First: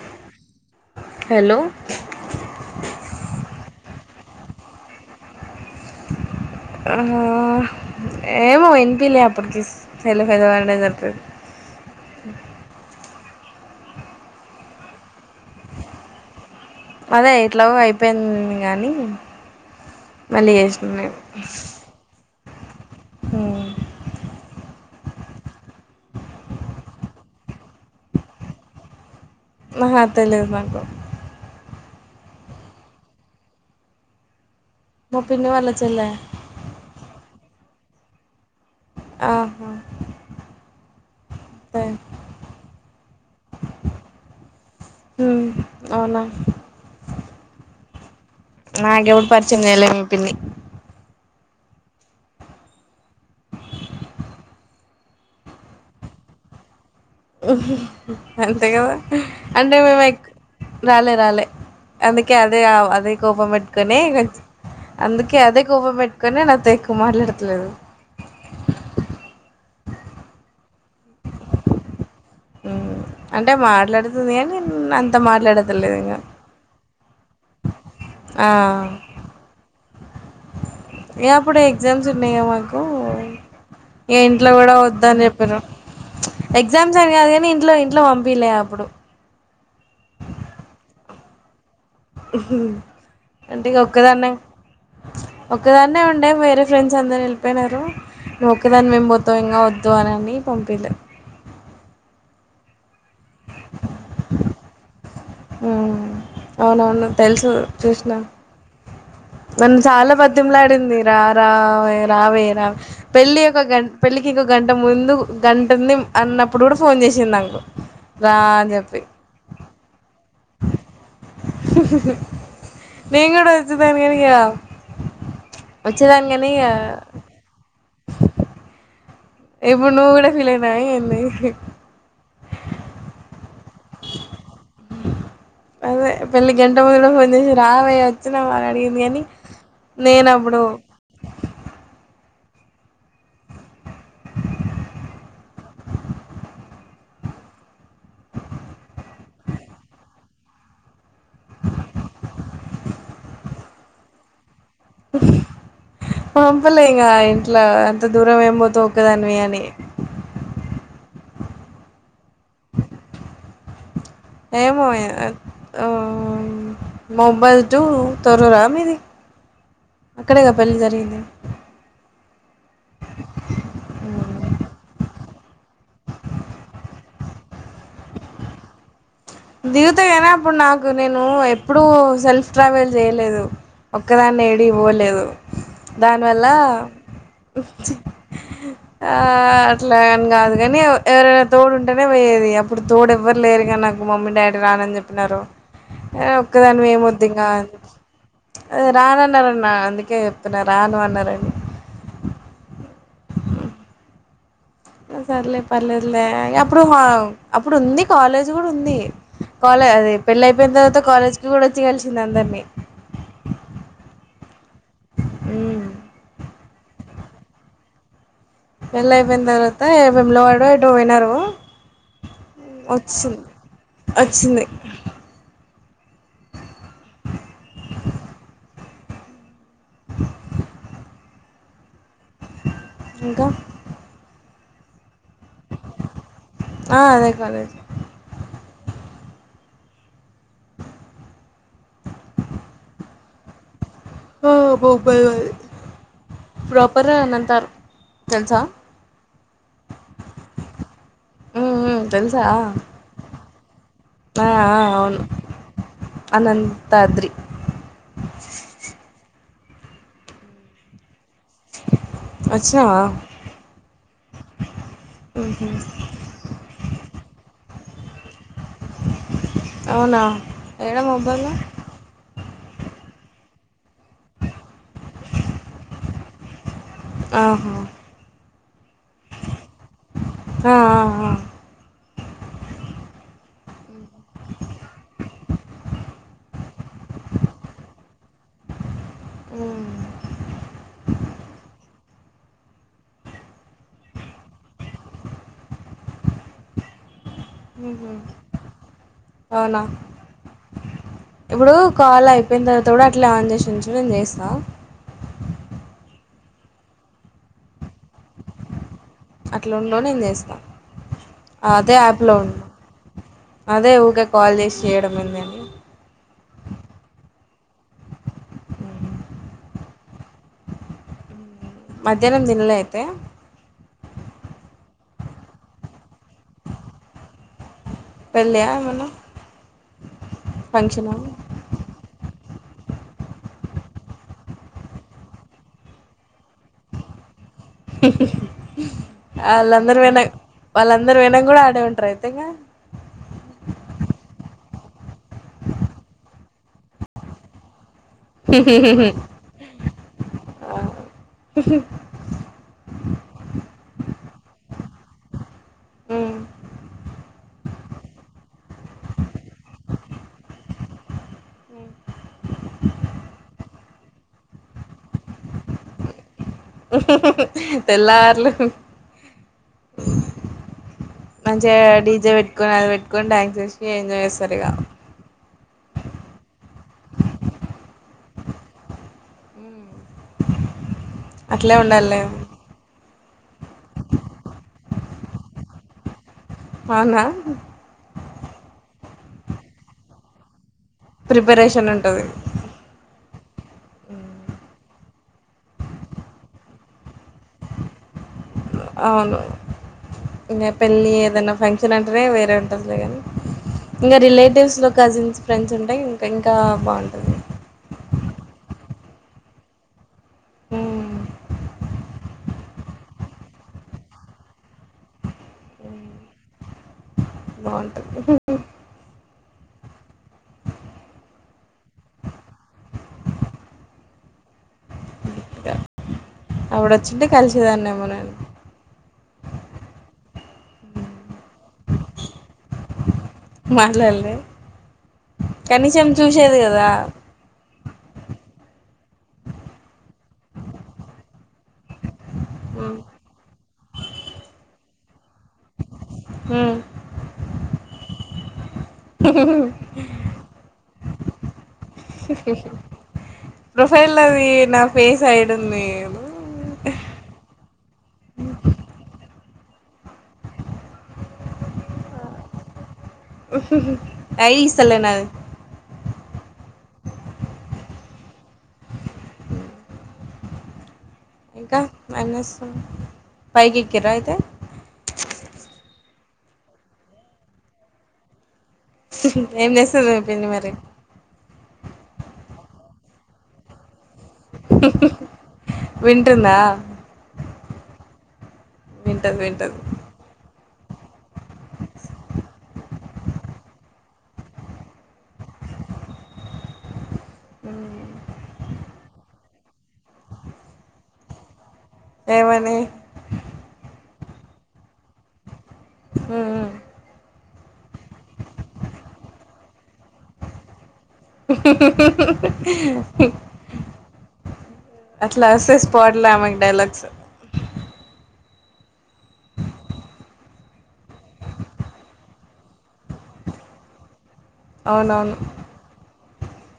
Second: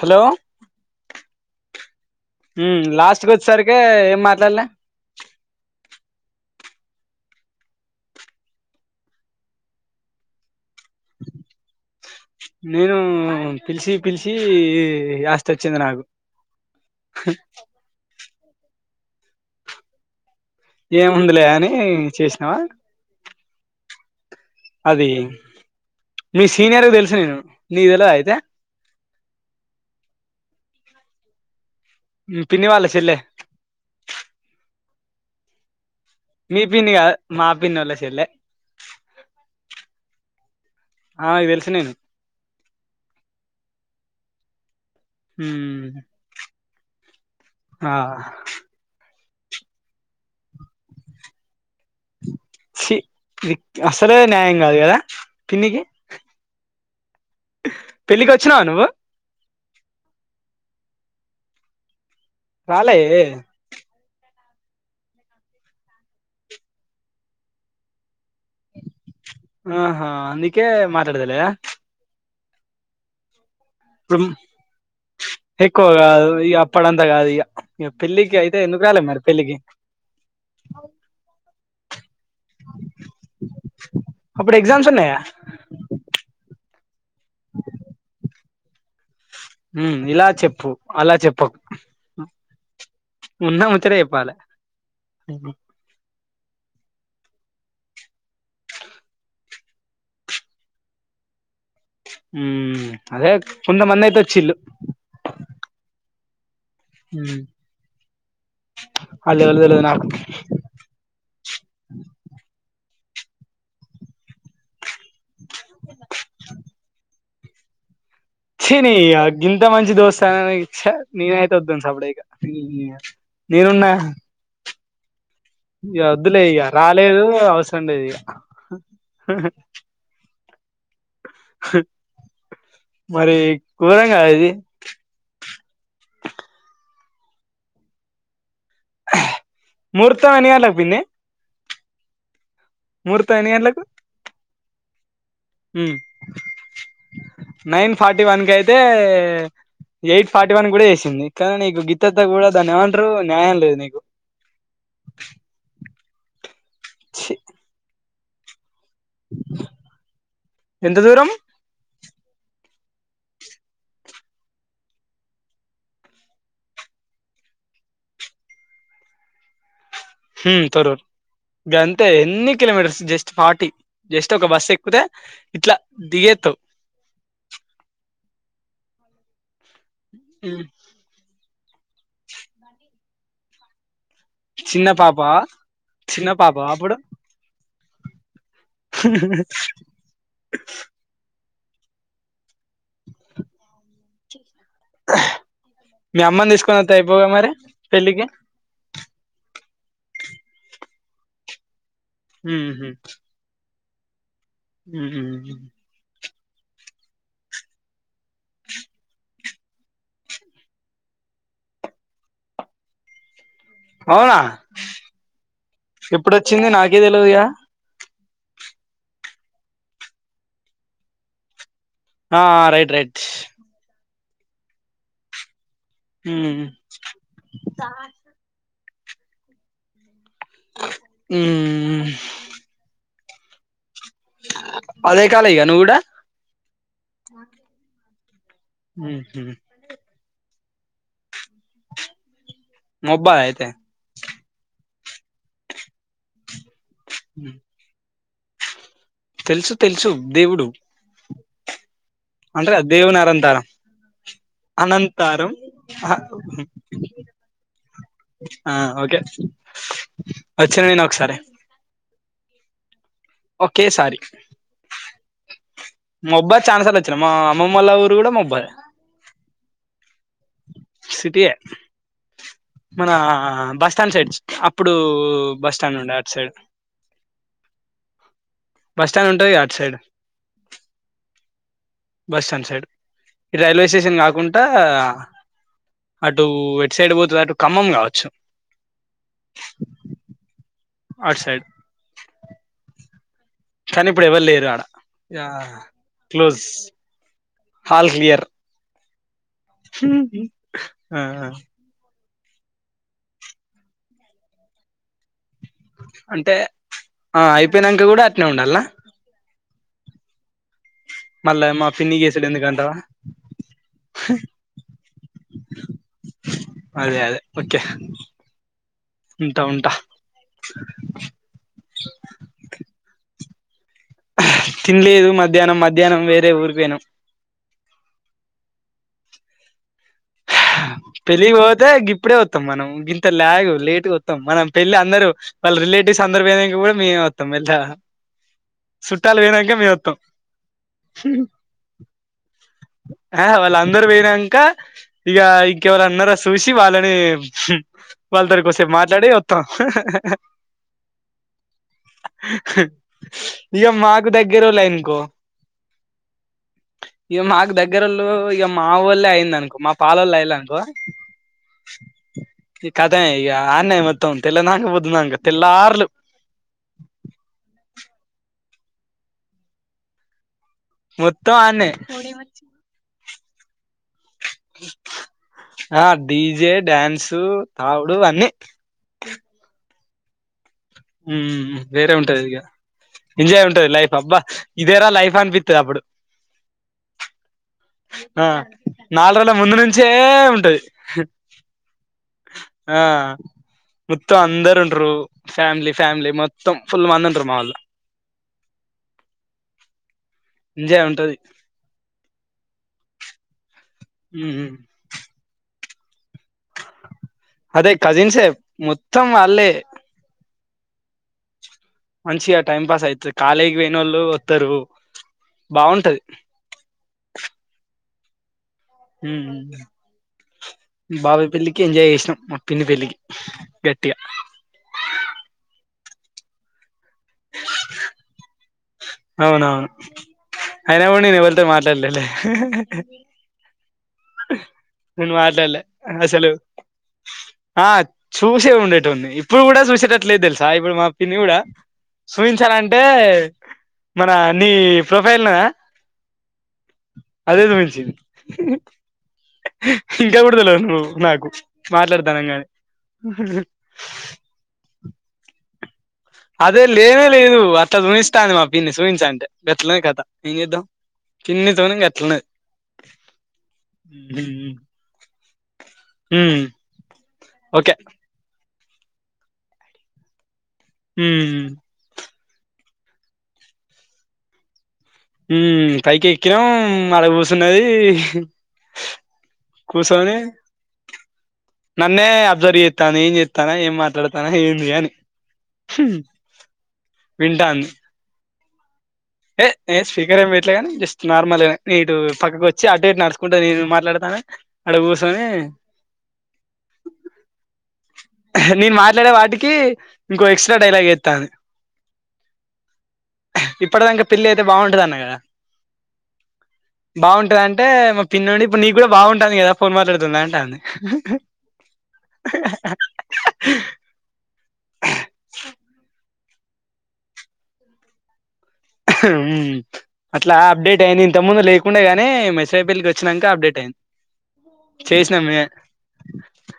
Hello hello ఉమ్ last కొచ్చేసరికె ఏం మాట్లాడలే ఆహా ఏమో ఇనిపిలే అప్పుడికి సెలు పెద వాల్ నే జెప్పిరు ఆ పిలిచి పిలిచి యాస్ట వచ్చింది నాకు అదే ఎట్లాగో అయిపోయింది గాని మళ్ళీ చేసిన నేను. ఏముందిలే అని చేసినావా ఉమ్ అది మీ సీనియర్ కి తెలుసు నేను, నీకు తెల్వద అయితే అహా తెలిదు నాకు మీ పిన్ని వాళ్ళ సెల్లే మా పిన్ని వాళ్ళ చెల్లె మీ పిన్ని కాదు మా పిన్నోల్ల చేల్లే ఆహా ఆమెకి తెలుసు నేను ఉమ్ అవునా? ఆ నాగెప్పుడు పరిచం చేయలె మీ పిన్ని చి అసలే న్యాయం కాదు కదా పిన్నికి ఉహు పెళ్ళికి వచ్చినావా అంతే నువ్వు కదా, అంటే మేమెక్ రాలే రాలే అందుకే అదే ఆ రాలే అదే కోపం పెట్కొని నే ఎత్ అందుకే అదే కోప్పం పెట్టుకొని నాతో ఎక్కువ మాట్లాడట్లేదు [unintelligible] ఆహా అందుకే మాట్లాడత లేదా? హ్మ్. అంటే తుమ్ మాట్లాడుతుంది గానీ అంత ఎక్కువ మాట్లాడతలేదు ఇంగ. కాదు ఇగ అప్పడంత కాదు ఇగ, ఇగ పెళ్లికి అయి ఆ! అయితే ఎందుకు రాలే మరి పెళ్ళకి? ఇగ అప్పుడు ఎగ్జామ్స్ ఉండే ఇగ మాకు ఇగ ఇంట్లో అప్పుడు కూడా ఎగ్జామ్స్ వద్దా ఉన్నాయా అని చెప్పిరు, ప్చ్ ఎగ్జామ్స్ అని కాదు కనీ ఇంట్లో ఇంట్లో పంపిలే అప్ ప్పుడు ఉమ్ ఇలా చెప్పు అలా చెప్పకు. ఉన్న అంటే ఇగ ముచ్చట ఒక్కదాన్నే చెప్పాలే ఒక్కదాన్నే ఉం టే వేరే ఫ్రెండ్స్ అందరు ఎల్లిపోయినారు. నువ్వు ఒక్కదానివేం పోతవింగ వద్దు అనని పంపిలే ఉమ్ అదే కొంత మందయితే వచ్చిల్లు ఉమ్ అవునవును ఉమ్ తెలుసు చూసినా వాళ్ళు ఎవలో నన్ను తెల్వదు నాకు చాలా బదిమలాడింది రా రా వే రావే రావే పెళ్ళి ఒక గం పెళ్ళికి ఇంకో గంట ముందు గంటుంది అన్నప్పుడు కూడా ఫోన్ చేసింనాకు చీ నీయ గింత మంచి దోస్ స్త చ్చ నేనయితే వద్దను సబుడేక నేయ నేను కూడా నేనున్నా వచ్చేదాన్ని కానీ ఇక ఇగ వచ్చేదాన్ని వద్దులే కానీ ఇగ ఇక రాలేదు అవసరం లేదు ఇగ ఇప్పుడు నువ్వు గుడ ఫీల్ అయినవ ఏంది? మరి ఘోరం కాదా ఇది అదే పెళ్లికి గంట ముందు ఫోన్ చేసి రావే వచ్చినవానే అడిగింది గని ముర్తం ఎన్ని గంటలకు పిన్ని ముర్తం ఎన్ని గంటలకు? ఉమ్ నైన్ ఫార్టీ వన్ కయితే ఎయిట్ ఫార్టీ వన్ గుడ చేసింది కనీ నీకు గింతంత కూడా దాన్ని ఏమంటరూ న్యాయం లేదు నీకు. పంపలే ఇంగ ఛీ ఇంట్ల అంత దూరం ఏం పోతవ్ ఒక్ ఒక్కదానివే అని ఎంత దూరం ఏమో ఆ మోహబాద్ తొర్రూర మీది అక్కడేగా హ్మ్. పెళ్ళి తొర్రూరు. జరిగింది గంతే ఎన్ని కిలోమీటర్స్ జస్ట్ ఫార్టీ జస్ట్ ఒక బస్సు ఎక్కితే ఇట్లా దిగేత్తవు దిగుత కానీ అప్పుడు హ్మ్. నాకు నేను ఎప్పుడూ సెల్ఫ్ ట్రావెల్ చేయలేదు ఒక్కదాన్ని ఏడికి చిన్న పాప, పోలేదు చిన్న దానివల్ల పాపవా అప్పుడు? ఆ అట్లా అని కాదు కాని ఎవరైనా తోడుంటేనే పోయేది అప్పుడు తోడు ఎవ్వర్లేరు మమ్మీ డాడీ రానని చెప్పినారు మీ అమ్మని ఒక్కదానివీ తీసుకొనొత్తే ఏము వద్దు అయిపోవుగా ఇంగా మరి అని పెళ్ళికి. అది రాను అన్నారన్న అందుకే చెప్తున్న రాను అన్నారని హ సర్లే పర్లేదులే అప్పుడు అప్పుడు ఉంది కాలేజ్ కూడా ఉంది కాలేజ్ అదే పెళ్ళియిపోయిన తర్వాత కాలేజ్ కి కూడా వచ్చి కలిసింది అందరినీ అవునా ఉమ్ ఇప్పుడొచ్చింది నాకే తెలవదిగా పెళ్లి అయిపోయిన తర్వాత వేములవాడో ఎటో పోయినారు ఆ రైట్ రైట్ వచ్చింది వచ్చింది హ్మ్ హ్మ్ ఇంకా అదే కాలేజ్ ఆ నువ్వు గూడా ఆ అదే కాలేజ్ ఊ హ్మ్ నోబ్బా అయితే [unintelligible] ప్రాపర్ ఏ అని హ్మ్. అంటారు తెలుసా తెలుసు తెలుసు దేవుడు ఊ హు అంట్ర దేవనార అంతార ఆ అవును అనంతరం అనంతాద్రి ఆ ఓకే వచ్చాను నేను ఒకసారి వచ్చినవ ఓకే సారీ ఉహు నోబ్బా చానా సార్లు వచ్చిన మా అమ్మమ ల ఊరు కూడా నోబ్బా అవునా ఎడ నోబ్బా లో సిటీయే మన బస్ స్టాండ్ సైడ్ అప్పుడు బస్ స్టాండ్ ఉండే అటు సైడ్ ఆహ బస్ స్టాండ్ ఉంటది గా అటు సైడ్ ఆ ఆ ఆ బస్ స్టాడ్ సైడ్ ఇటు రైల్వే స్టేషన్ కాకుంటా అటు ఏట్ సైడ్ పోతుంది అటు ఖమ్మం కావచ్చు ఊ ఆ సైడ్ కానీ ఇప్పుడు ఎవరు లేరా యా క్లోజ్ ఊహు హాల్ క్లియర్ అవునా ఆ ఇబుడు కాల్ అయ్ పిందతోడ అట్ల ఆన్ చేసించు నేను చేస్త అంటే ఆ అయిపోయినంక కూడా అట్నే ఉండల్నా? అట్లొండో నేను చేస్తా. మళ్ళా మా అదే పిన్ని యాప్లో చేసుడు ఉండు ఎందుకంటావా? అదే ఊకే కాల్ చేసి చేయడం ఏందని అదే అదే ఓకే హ్మ్. ఉంటా ఉంటా మధ్యానం దిన్లే అయితే తిన్లేదు మధ్యానం మధ్యానం వేరే ఊరికి పొయినాం పెళ్ళియామన్న? పెళ్ళికి పోతే గిప్డే వ మనం గింత లాగు లేట్గా వత్తాం మనం పెళ్లి అందరు వాళ్ళ రిలేటివ్స్ అందరు పోయినంక కూడా మేమే వత్ పోయినంక మేము ఆళ్ళందరు వత్తాం పొయినం వాళ్ళందరూ పొయినంక కూడా ఆడే ఉంటారు అంతేగా ఆ వాళ్ళందరూ పొయినంక ఇక ఇకెవరన్నర సూసి వాళ్ళని వాళ్ళతోటి కాసేపు మాట్లాడి వత్తాం ఇక మాకు దగ్గరోల్లే అనుకో మ్ ఇక మాకు దగ్గరోళ్ళు ఇక మావోళ్ళయిందనుకో మా పాలోళ్ళు అయ్యిల్లనుకో ఉ ఈ కథ ఇక ఆడ్నే మొత్తం తెల్ల నాంగ పోద్దున్నాంగ తెల్లార్లు తెల్లార్లు మొత్తం మంచిగా ఆన్నే డీజే పెట్కొ అది పెట్కొ డ్యాన్స్ చేసి ఎంజాయ్ చేస్ ఆ డీజే డ్యాన్సు తావుడు అన్నీ ఉమ్ ఉమ్ అట్లే ఉ వేరే ఉండాలిలే ఉంటాది ఇగ ఎంజాయ్ ఉంటది లైఫ్ అబ్బా ఇదేరా లైఫ్ అనిపిత్తది అప్పుడు అవునా? నాల్రోజుల ముందు నుంచే ఉంటది ప్రిపరేషన్ ఉంటది ఆ మొత్తం అంద్ అందరు ఉంటరు ఫ్యామిలీ ఫ్యామిలీ మొత్తం ఫుల్ మంద ఉంటరు మావోళ్ళు అవును ఇంకా ఎంజాయ్ పెళ్ళి ఉంటది ఏదైనా ఫంక్షన్ అంటేనే వేరే ఉంటదిలే గానీ ఇంకా మ్మ్ రిలేటివ్స్లో కజిన్స్ ఫ్రెండ్స్ ఉంటే ఇంకా బాగుంటుంది అదే కజిన్సే మొత్తం వాళ్ళే ఊ మంచిగా టైమ్ పాస్ ఐతు కాలేజ్ పొయ్నోళ్ళు వత్తరు మ్మ్. బాగుంటది బాగుంటుంది ఉమ్ ఉమ్ బాబాయ్ పెళ్ల్ళికి ఎంజాయ్ చేసినాం మా పిన్ని పెళ్ళికి గట్టిగా ఇంకా అవిడ ఒచ్చింటే కలిశెదాన్నేమో నేన్ అవునా అయిన గుడా నేన్ ఎవరితో మాట్లాడలేలే మాట్లాడలే నెన్ మాట్లడ్లే కనీసం అసలు చూసేది కదా ఆ చూసే ఉండేటోన్ని ఇప్పుడు గుడా చూసేటట్లేదు తెల్సా ఇప్పుడు మా పిన్ని కూడా మ్మ్. సూయించాలంటే మనా నీ ప్రొఫైల్ ఉన్నదా మ్ దేడా మించింది ఇంకాకూడా తెల్వదు నువ్వు నాకు మాట్లాడతానం గాని ప్రొఫైల్ లొ అదీ నా ఫేసైడ్ ఉంది అదే లేనే లేదు ఎట్లా చూనిస్తాది మా పిన్ని చూయించు అంటే గట్లఉంది కథ ఏం చేద్దాం పిన్ని తోని గట్లున్నది మ్ ఐడి ఇస్తలే నాది మ్ మ్ ఓకే హ్మ్ ఇంకా ఏంచేస్తున్న పైకి ఎక్కిర్ర అయితే మ్ పైకెక్కినం ఆడ కూసున్నది ఏం చేస్తుంది మీ కూసోని పిన్ని మరి నన్నే అబ్జర్ చేత్తాంది ఏన్ చేతన్న ఏం మాట్లాడత తన ఏంది అని వింటుందా వింటాంది వింటది ఏ వింటది ఏ స్పీకర్ ఎంపె అట్ ని జస్ట్ నార్మల్ గా నే ఇటు పక్కకు ఒచ్చి అటు ఇటు నడుచుకుంటా నేను మాట్లాడతాన అడ కూసోనీ ఉ నేన్ మాట్లాడే వాటికీ ఇంకో ఎక్స్ట్రా డైలాగ్ ఏత్తాంది ఏమని ఇప్పడ్దంక పిళ్లి అయితే బాగుంటుంది అన్నగద మ్ మ్ బాగుంటదంటే మా పిన్న నుండి ఇప్పు నీ కూడా బాగుంటాంది గదా ఫోన్ మాట్లాడుతుంటే అంటాంది ఉహు...... అట్లా ఒస్సయ్ స్పాట్లా ఆమెక్ డైలాగ్స్ అట్లా అప్డేట్ అయింది ఇంత ముందు లేకుండా గానే మెస్రాయిపల్లికి ఒచ్చినంక అప్డేట్ అయింది ఔనౌను చేసినాం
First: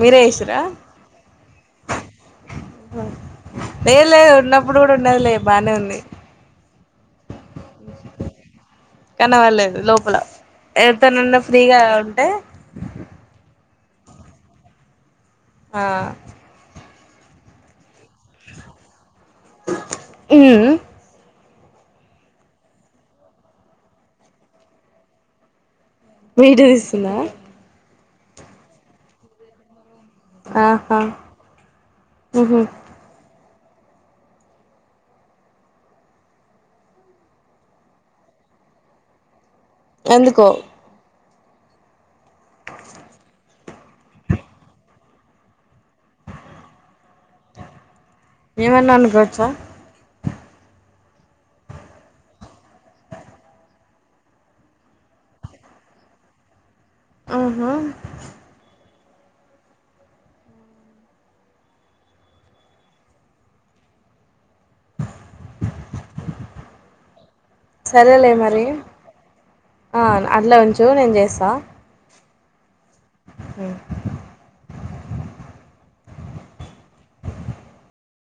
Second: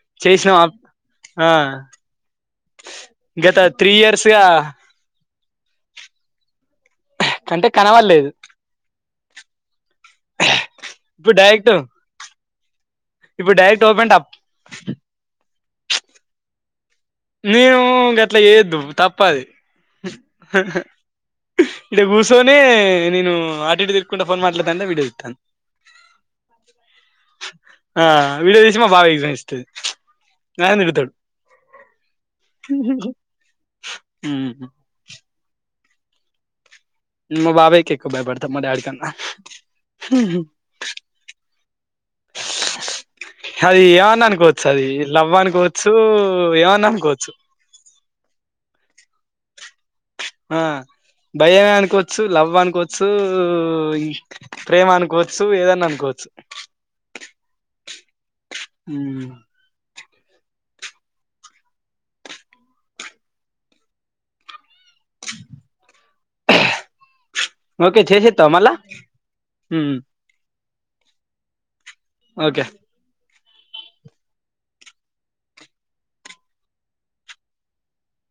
మీరే చేసినాం ఏశిరా ఆ గత త్రీ ఏ ఇయర్స్ లేదు గా ఉన్నప్పుడు గుడా ఉన్నది లే బానే ఉంది కంటే కనవల్లేదు కనవల్లేదు లోపల ఎతనన్న ఫ్రీగా ఉంటే ఇప్పుడ్ డైరెక్ట్ ఓపెంటప్ ఆ మేము గట్ల చేయోద్దు తప్పది మ్మ్ ఇడ గూసోనీ నేను అటు ఇటు తిరుకుంట ఫోన్ మాట్లాడతుంట వీడియో తీతాంది వీడియో తీస్తుందా ఆ వీడో తీసి మాబాబాయ్ కి సూయిస్తది ఆహా మ్మ్ హు మ్ మా బాబాయికి ఎక్కువ భయపడతా మా డాడీ కన్నా ఎందుకో అది ఏమన్నా అనుకోవచ్చు అది లవ్ అనుకోవచ్ ఏమైన్నా అనుకోవచ్చా ఆ భయమే అనుకోవచ్చు, లవ్ అనుకోవచ్చు, ఈ ప్రేమ అనుకోవచ్చు, ఏదన్నా అనుకోవ చ్చు. ఆహా! హుమ్ ఓకే సరేలే చేసేస్తావా మరి మళ్ళా ఉమ్, ఆ అట్లా ఉంచ్ ఉండు నేన్ చేస్తా. ఓకే హ్మ్